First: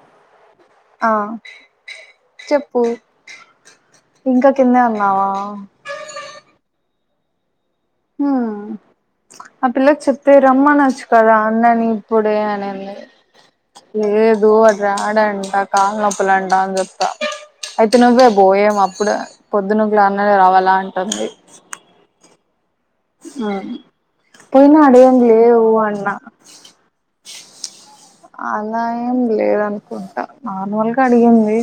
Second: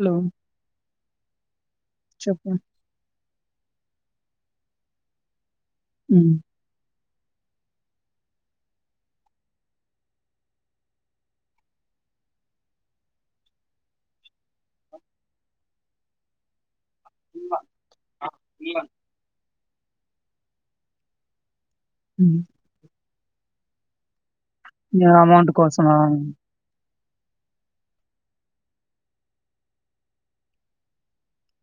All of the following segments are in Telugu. హలో ఆ చెప్పు చెప్పూ ఇంకా కిందే ఉన్నావా ఊ హ ఆ పిల్లలకు చెప్తే రమ్మనచ్చు కదా అన్నని ఇప్పుడే అనింది లేదు తోడు రాడు అంటా కాళ్ళ నొప్పులు అంట అని చెప్పు అయితే నువ్వే పో ఏమ్ అప్పుడు [unintelligible] ఉ ఊ పోయిన యా, ఆడేం అమౌంట్ లేవు కోసమా అన్నా అలా ఏం లేదనుకుంటా నార్మల్గా అడిగింది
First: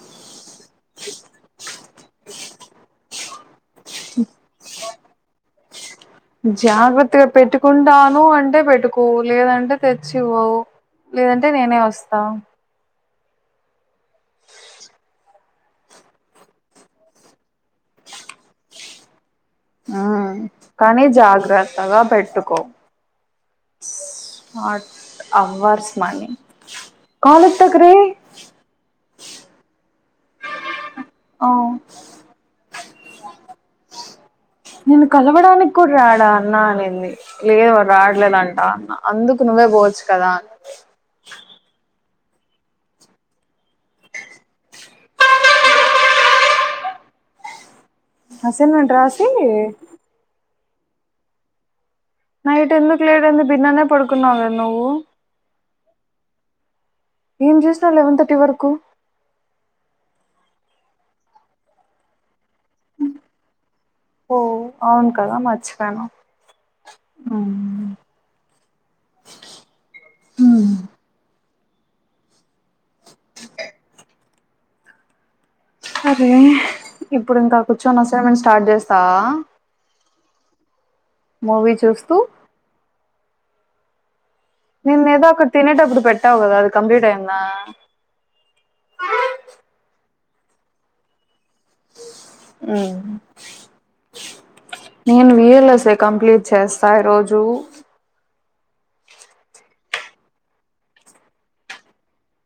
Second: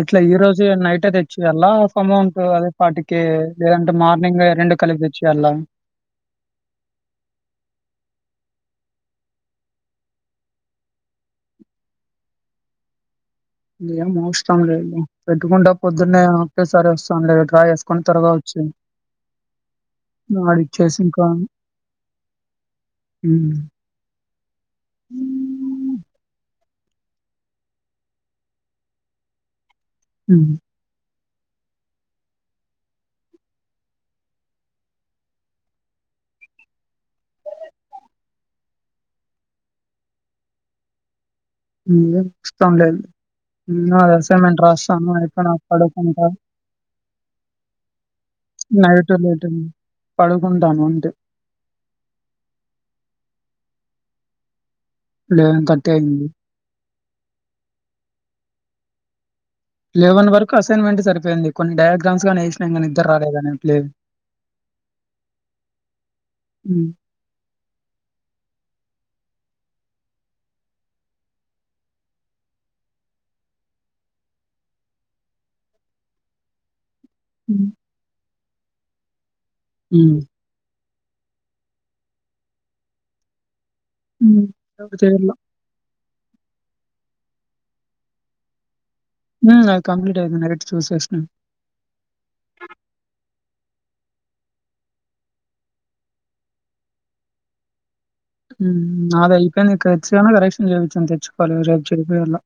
ఎట్లా ఈ రోజే నైటే తెచ్చియల్ల అమౌంట్ అదే ఫార్టీ కే లేదంటే మార్నింగ్ రెండు కలిపి తెచ్చియల్ల జాగ్రత్తగా పెట్టుకుంటాను అంటే పెట్టుకో లేదంటే తెచ్చివ్వు లేదంటే నేనే వస్తా ఏం అవసరం లేదులే పెట్టుకుంటా పొద్దున్నే ఒక్కేసారి వస్తాను లే డ్రా చేసుకొని త్వరగా వచ్చేయ్ ఆ కానీ జాగ్రత్తగా పెట్టుకో ఉమ్ అవర్స్ ఉమ్ మనీ కాలెత్తకురే ఊ ఆ నిన్ను కలవడానికి కూడా రాడా అన్నా అనింది లేదు వాడు రాడులేదంటా అన్నా అందుకు నువ్వే పోవచ్చు కదా హ ఇష్టం లేదు ఏదో అసైన్మెంట్ రాస్తాను అయిప్ నా కొడుకు ఉంటా అసైన్మెంట్ నైటు రాసి లేట్ అయింది పడు ఉంటాను ఉంటే నైట్ ఎందుకు లేట్ అయింది బిన్ననే పడుకున్నావు కదా నువ్వు నేను కట్టే ఆయనను. ఏం చేసినవ్ లెవెన్ థర్టీ వరకు లేవన్ వరకు అసైన్మెంట్ సరిపోయింది కొన్ని డయాగ్రామ్స్ గని వేసినం కానీ నిద్దర రాలేదని ఇ ఓ అవును కదా మర్చిపోయాను హ్మ్ హ్మ్ అరే ఇప్పుడు ఇంకా హ్మ్ కూచొన్న అసైన్మెంస్ స్టార్ట్ చేస్తావా మ్ మూవీ చూస్తూ హ్మ్ ఎవరు దీన్ మీద చేయట్లా ఒకట్ తినేటప్పుడు పెట్ తావు కదా అది కంప్లీట్ అయ్యిందా మ్ కంప్లీట్ అయింది నైట్ చూసేసినాను నేను విఎల్ఎస్ఎ కంప్లీట్ చేస్తా ఈ రోజు హ్మ్ నాది అయిపోయింది కరెక్షన్ కరెక్షన్ చేయించు కొని తెచ్చుకోవాలే [inaudible]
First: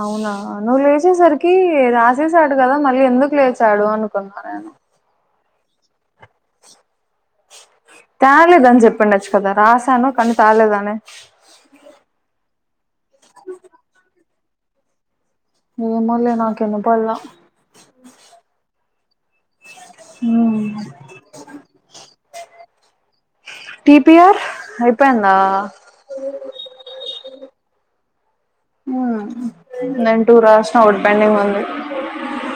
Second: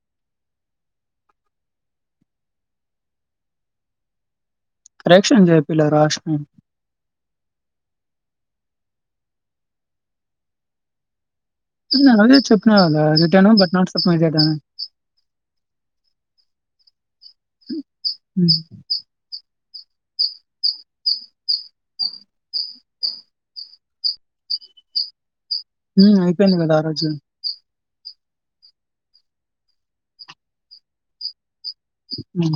అవునా నువ్వు లేసేసరికి రాసేసాడు కదా మళ్ళీ ఎందుకు లేచాడు అనుకున్నా నేను కరెక్షన్ నేన్ చెపియలేదు రశ్నను తాగలేదని చెప్పండి [inaudible] రాసాను కానీ తాగలేదాన్ని అదే చెప్ బట్ నాట్ మై [inaudible] ఏమోలే నాకు ఇనపడ్ల హ్మ్ హ్మ్ [inaudible] టీ పి ఆర్ అయిపోయిందా హ్మ్ అయిపోయింది కదా ఆ రోజు నేను టూ రాసిన ఒకటి పెండింగ్ ఉంది హ్మ్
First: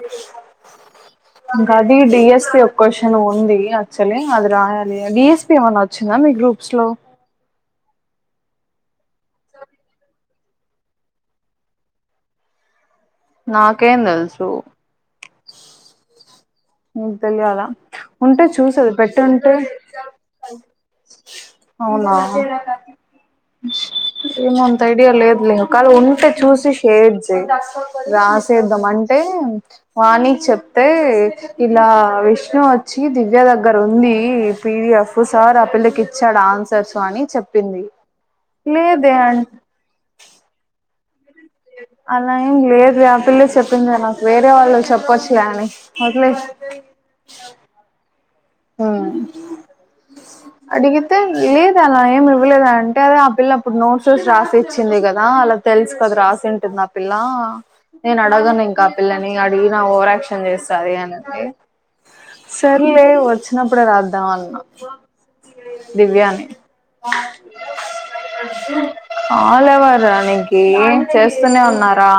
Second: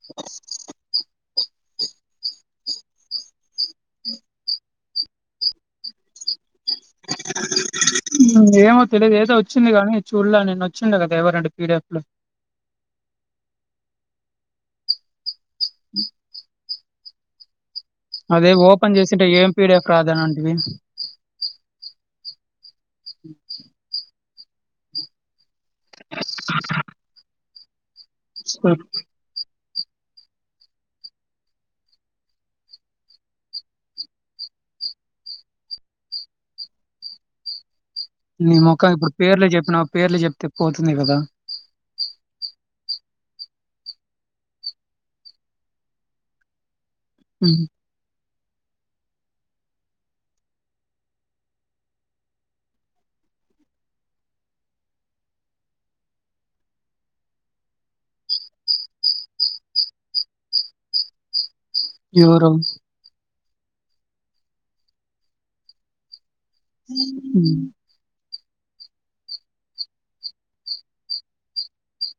[inaudible] ఇంకా అది డిఎస్పి ఒక క్వశ్చన్ ఉంది. యాక్చువల్లీ అది రాయాలి. డిఎస్పి ఏమన్నా వచ్చిందా మీ గ్రూప్ స్లో ఏమో తెలిదు ఏదో వచ్చింది కానీ చూడ్ల నేను వచ్చింది కదా ఎవరండి పీడిఎఫ్ లో నాకేం తెల్సు [inaudible] నిక్ తెలియదా ఉంటే అదే చూసేది ఓపెన్ పెట్టి చేసింటే ఏం ఉంటే పీడిఎఫ్ రా అదానంటివి. అవునా [inaudible] [inaudible] ఏమోఅంత ఐడియా లేదులే కాదు ఉంటే చూసి షేర్ చేయి రాసేద్దాం అంటే వాణీ చెప్తే ఇలా విష్ణు వచ్చి దివ్య దగ్గర ఉంది పిడిఎఫ్ సార్ ఆ పిల్లకి ఇచ్చాడు ఆన్సర్స్ అని చెప్పింది నీ మోఖం లేదే ఇప్పుడు అ పేర్లు చెప్పినా పేర్లు చెప్తే పోతుంది కదా అలా ఏం లేదు ఇ ఆ పిల్ల చెప్పిందే నాకు వేరే వాళ్ళు చెప్పొచ్చులే అని అట్లే హ్మ్ హ్మ్ అడిగితే లేదు అలా ఏమి ఇవ్వలేదు అంటే అదే ఆ పిల్ల అప్పుడు నోట్సస్ రాసి ఇచ్చింది కదా అలా తెలుసు కదా రాసింటుంది ఆ పిల్ల నేను అడగను ఇంకా ఆ పిల్లని అడిగినా ఓవరాక్షన్ చేస్తంది అనింది ఎవరు సర్లే వ వచ్చినప్పుడే రాద్దాం అన్న దివ్యాని ఉమ్ ఆలేవర్ర నీకి చేస్తూనే ఉన్నారా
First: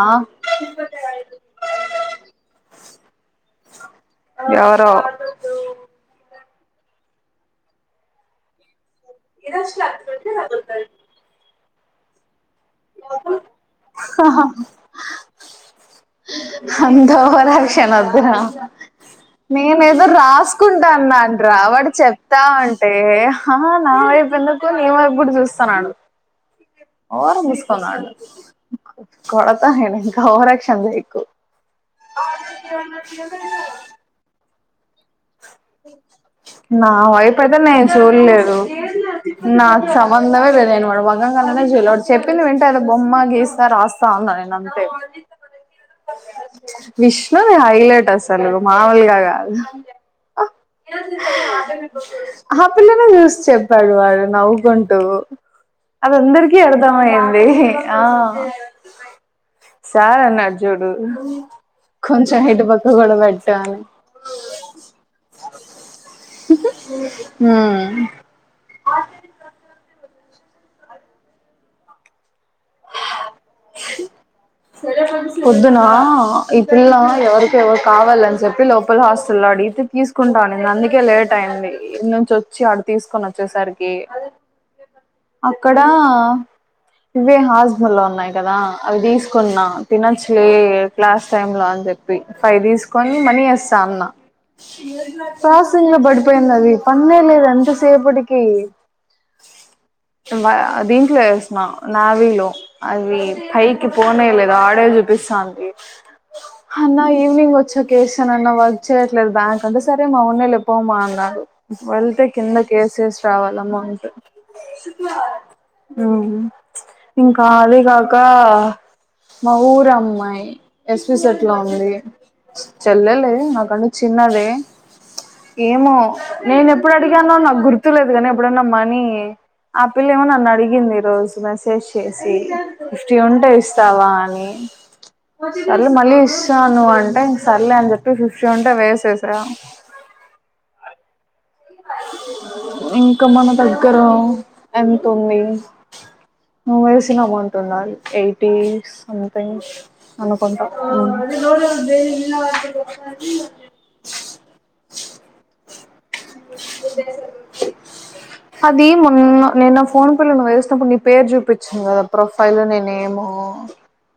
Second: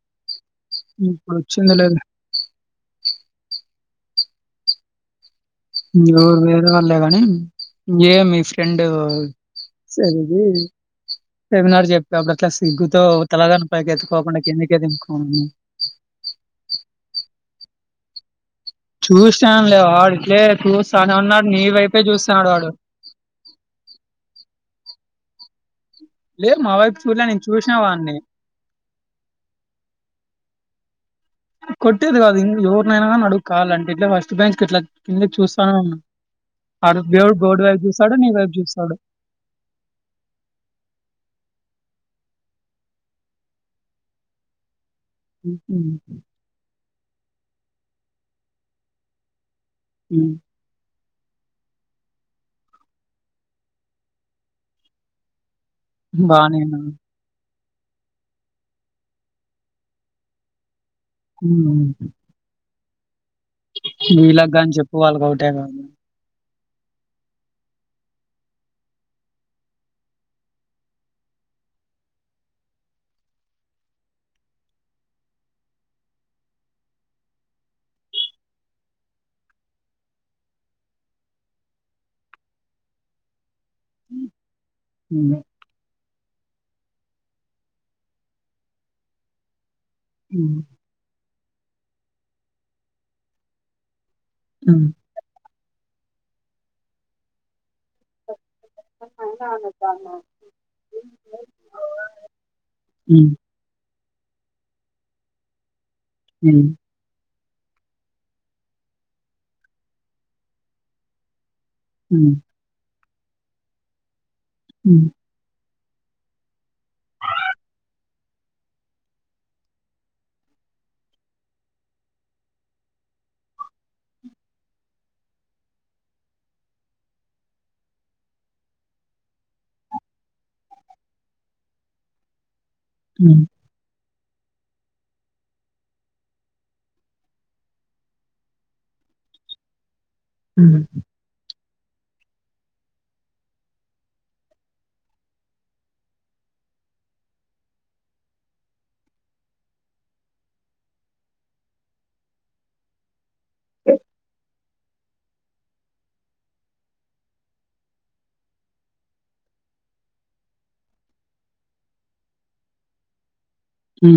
ఇప్పుడు వచ్చింది లెండి ఎవరో ఎవరు లేరు చాల్లే కాని ఏ మీ ఫ్రెండ్ [unintelligible] సరిది సెమినార్ చెప్పితే అప్పుడు క్లాస్ సిగ్గుతో తలగాని పైకి ఎత్తుకోకుండా కిందికే దింపుకోని అంత ఓవర్ యాక్షన్ వద్ వద్దు రా చూసానులే నేను ఏదో వాడు ఇట్లే రాసుకుంటా చూస్తానే అన్నాను ఉన్నాడు రా నీ వాడు వైపే చూస్తున్నాడు వాడు చెప్తావుంటే నా వైపు ఎందు ఇప్పుడు నీ వైపు గూడా చూస్తున్నాడు లే మా వైపు చూడలే నోరు నేను చూసిన మూసుకున్నాడు వాడిని కొడతా నేను ఇం ఓవర్ యాక్షన్ చేయకు కొట్టేది కాదిం ఎవరు నైనా నడుగు కావాలంటే ఇట్లా ఫస్ట్ బెంచ్ ఇట్లా కిందకి చూస్త నా వైపు అయితే నేను చూస్తాడు నీ వైపు చూళ్ళేదు చూస్తాడు నాకు సంబంధమే లేదు నేను వాడి ముఖం కల్లేనే చూడల చెప్పింది వింటే అదో బొమ్మ గీస్తా రాస్తా అన్నా నేను అంతే ఉమ్ ఉమ్ ఇట్లా నే హైలైట్ అసలు మామూలుగా కాదు హ్మ్ ఆ పిల్లని చూసి చెప్పాడు వాడు నవ్వుకుంటూ అది అందరికీ బానేనా అర్థమయ్యింది ఆ సార్ నాజు కొంచెం హెడ్ బ హోగడబైడ్ నువ్వు ఇలాగగాని చెప్పు వాళ్ల గోడ్ హ పొద్దున ఈ పిల్ల ఎవరికి ఎవరు కావాలని చెప్పి లోపల హాస్టల్లో లో అడిగితే తీసుకుంటాను నను అందుకే లేట్ అయింది ఇ నుంచి వచ్చి ఆడ తీసుకొని వచ్చేసరికి హ్మ్ అక్కడ ఇవేనా హాజమ లో ఉన్నాయి కదా అవి తీసుకున్నా తినచ్చలే హ్మ్ ఇగ క్లాస్ టైం లో అని చెప్పి ఫై తీసుకొని మనీ వస్తా అన్న హ్మ్ శివర్ వన్ ప్రాసింగ్ లో పడిపోయింది అది పన్నేలేదు ఎంత సేపటి ది దీంట్లో వసిన నా వీలో అది హ్మ్ పైకి పోన లేదా ఆడే జుపిస్థంధి హ్మ్ అన్న ఇ ఈవినింగ్ వచ్చా కేస ఏనన్నా వర్ చేయట్లేదు బ్యాంక్ అంటే సరే మా ఉన్నాలే పోమా అన్నాడు వెళ్తే హ్మ్ కింద కేసెస్ రావాలమ్మా అంటే శుక్ల ఓహో ఇంకా అదే కాక మా ఊరు అమ్మాయి ఎస్పి సెట్ లో ఉంది చెల్లెలే నాకంటే చిన్నదే ఏమో నేను ఎప్పుడు అడిగానో నాకు గుర్తులేదు కానీ ఎప్పుడైనా మనీ ఆ పిల్ల ఏమో నన్ను అడిగింది ఈరోజు మెసేజ్ చేేసే ఫిఫ్టీ హ్మ్ హ్మ్ ఉంటే ఇస్తావా అని సర్లే మళ్ళీ ఇస్తా అన్నావ్ అంటే సర్లే అని చెప్పి ష్య ఉంటే వేసేసా హ్మ్ ఇంకా మన దగ్గర ఎంత ఉంది నువ్ వేసిన అమౌంట్ ఉండాలి ఎయిటీ సంథింగ్ అనుకుంటా అది మొన్న నేన్న ఫోన్ పిల్ల వేసినప్పుడు నీ పేరు చూపించాను కదా ప్రొఫైల్ నీ నేమ్ హ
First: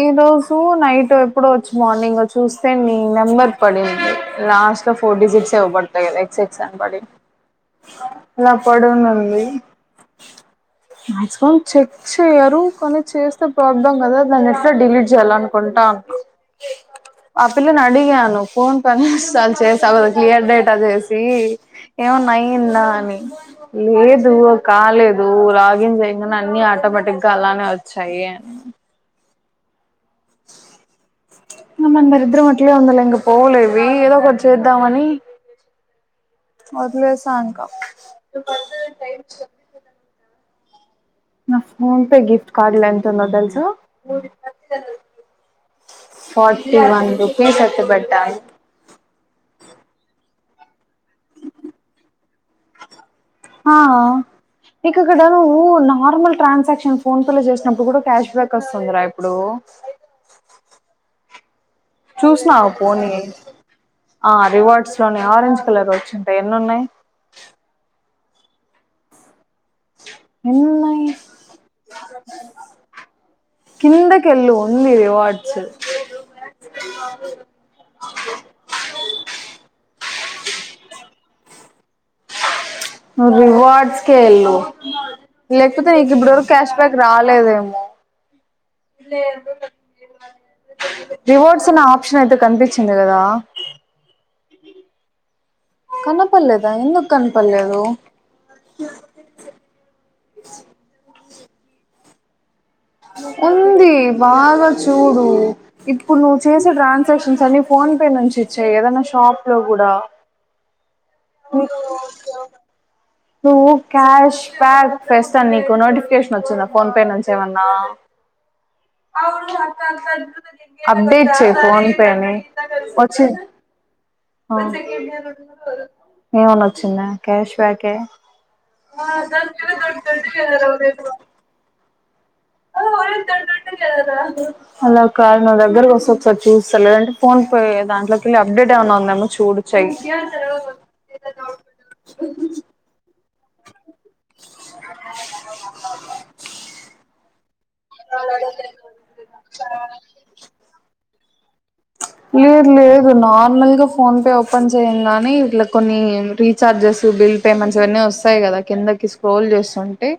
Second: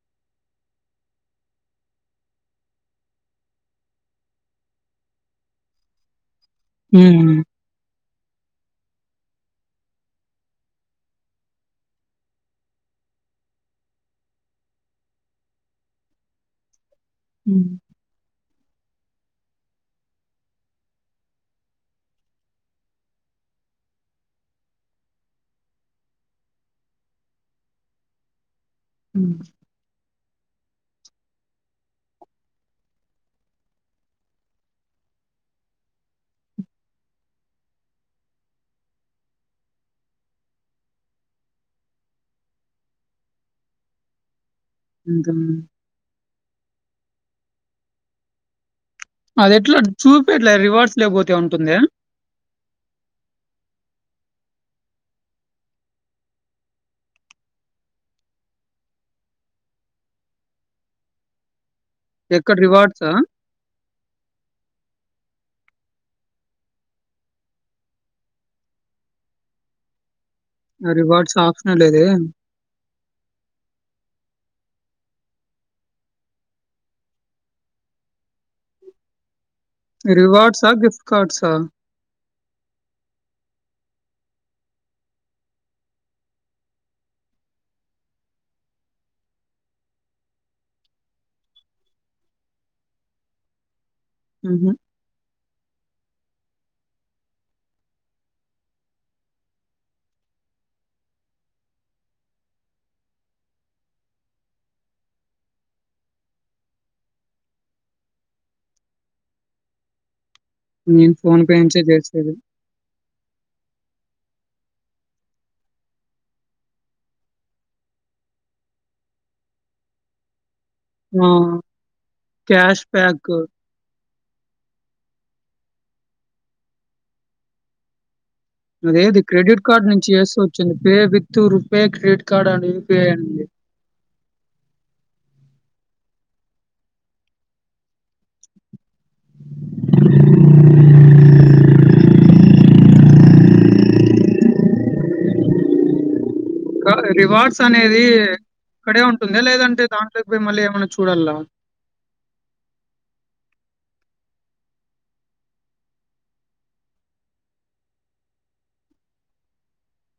ఈ రోజు నైట్ ఎప్పుడో వచ్చి మార్నింగ్ చూస్తే నీ నెంబర్ పడింది లాస్ట్ లో ఫోర్ డిసిట్స్ వ్వబడతాయి కదా ఎసెక్ సన్ బడి హ్మ్ ఇలా పడునడి మాక్సిమం చెక్ చేయరు కానీ చేస్తే ప్రాబ్లం కదా దాన్ని డిలీట్ చేయాల అనుకుంటాను ఆ హ్మ్ పిల్లను అడిగాను ఫోన్ పనిస్తలు చేసా కదా క్లియర్ డేటా చేసి ఏమన్నా అయిందా అని లేదు కాలేదు లాగిన్ చేయ అన్ని ఆటోమేటిక్గా అలానే వచ్చాయి అని అ మన మరిద్ర మట్లో వందలే ఇం పోలేవి ఏదో ఇద్దామని వదిలేశా సాంకా నా ఫోన్ పే గిఫ్ట్ కార్డ్ల ఎంత ఉందో తెలుసా ఇంకా ఫార్టీ వన్ రేపు సట్ట పెట్టను అది ఎట్లా చూపట్లేదు రివర్డ్స్ లోకిపోతే ఉంటుంద ఆ ఇక అక్కడ నువ్వు నార్మల్ ట్రాన్సాక్షన్ ఫోన్ పే లో చేసినప్పుడు కూడా క్యాష్ బ్యాక్ వస్తుందిర ర ఇప్పుడు చూసిన ఎక్కడ రివార్డ్సా? పోనీ ఆ రివార్డ్స్ లోని ఆరెంజ్ కలర్ వచ్చిఉంటుంది ఎన్ని ఉన్నాయి [inaudible] రివార్డ్స్ ఆప్షన్ లేదు కిందకెల్లు ఉంది రివార్డ్స్ క రివార్డ్స్కే ఎళ్లు లేకపోతే నీకిప్పుడు వరకు క్యాష్ బ్యాక్ రాలేదేమో రివార్డ్స్ అన్న ఆప్షన్ అయితే కనిపించింది కదా [inaudible] కనిపీయలేద ఎందుకనపల్లేదు ఉంది బాగా చూడు ఇప్పుడు నువ్వు చేసే ట్రాన్సాక్షన్స్ అన్ని ఫోన్ పే నుంచి చే ఏదనా షాప్ లో కూడా నేను ఫోన్ పే ఏం చే చేసది నువ్వు క్యాష్ బ్యాక్ ఫస్ట్ నీకు నోటిఫికేషన్ వచ్చిందా పోనీ పే నుంచి ఏమన్నా అవును అరికాళ్లు కదుపుతది ఆ! అప్డేట్ చేయి ఫోన్ పే నే క్యాష్ బ్యాక్ నే ఏమన్నా వచ్చిందా క్యాష్ బ్యాక్ అదేది క్రెడిట్ కార్డ్ నుంచి చేస్తే వచ్చింది pay with RuPay credit card and UPI అని ఉంది. ప్చ్ అలా కాదు నా దగ్గరికి వస్తది సార్ చూస్తాలేండీ ఫోన్ పే దాట్లోకిళ్ళి అప్డేట్ ఎమన్నా ఉందేమో చూడు చెయ్ [inaudible] కాదు రివార్డ్స్ అనేది ఇక్కడే ఉంటుందా లేదంటే దాంట్లోకి పోయి మళ్ళీ ఏమన్నా చూడాలా లేదు లేదు నార్మల్గా ఫోన్ పే ఓపెన్ చేయంగనే ఇట్లా కొన్ని రీచార్జెస్ బిల్ పేమెంట్స్ ఇవన్నీ వస్తాయి కదా కిందకి స్క్రోల్ చేస్తుంటే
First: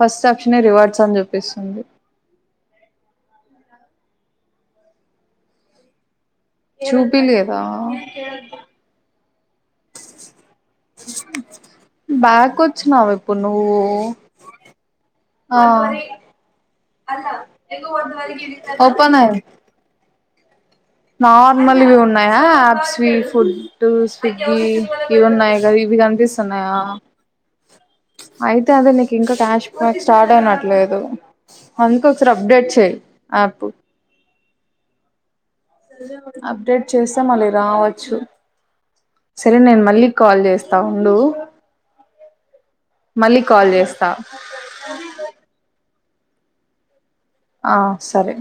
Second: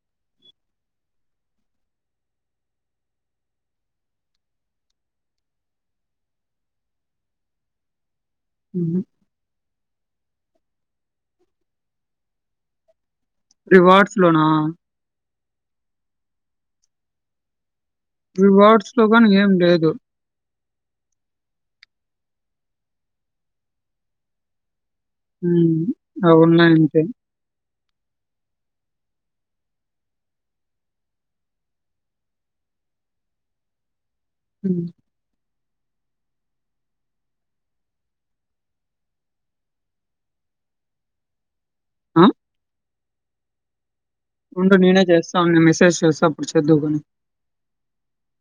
ఫస్ట్ ఆప్షన్ రివార్డ్స్ అని చూపిస్తుంది. చూపి లేదా హుహు. బ్యాక్ వచ్చినవా ఎప్పుడు రివార్డ్స్ లోనా హా అలా రివార్డ్స్ లో కానీ ఏం లేదు. నార్మల్ ఇవి ఉన్నాయా ఆప్స్ ఫుడ్ స్విగ్గీ ఇవిన్నాయి కదా హ్మ్. ఇవి అవునులే కనిపిస్తున్నాయా అంతే. అయితే అదేలే ఇంకా క్యాష్ బ్యాక్ స్టార్ట్ అయినట్లేదు అందుకే ఒకసారి అప్డేట్ చెయ్ అప్ ఉమ్ అప్డేట్ చేస్తే మళ్ళీ రావచ్చు, సరే నేను మళ్ళీ కాల్ చేస్తా ఉండు. ఆ మళ్ళీ కాల్ చేస్ ఉండు నేనే చేస్తా నేను మెసేజ్ చెస్ ప్పుడు చెడువుగని ఆ సరే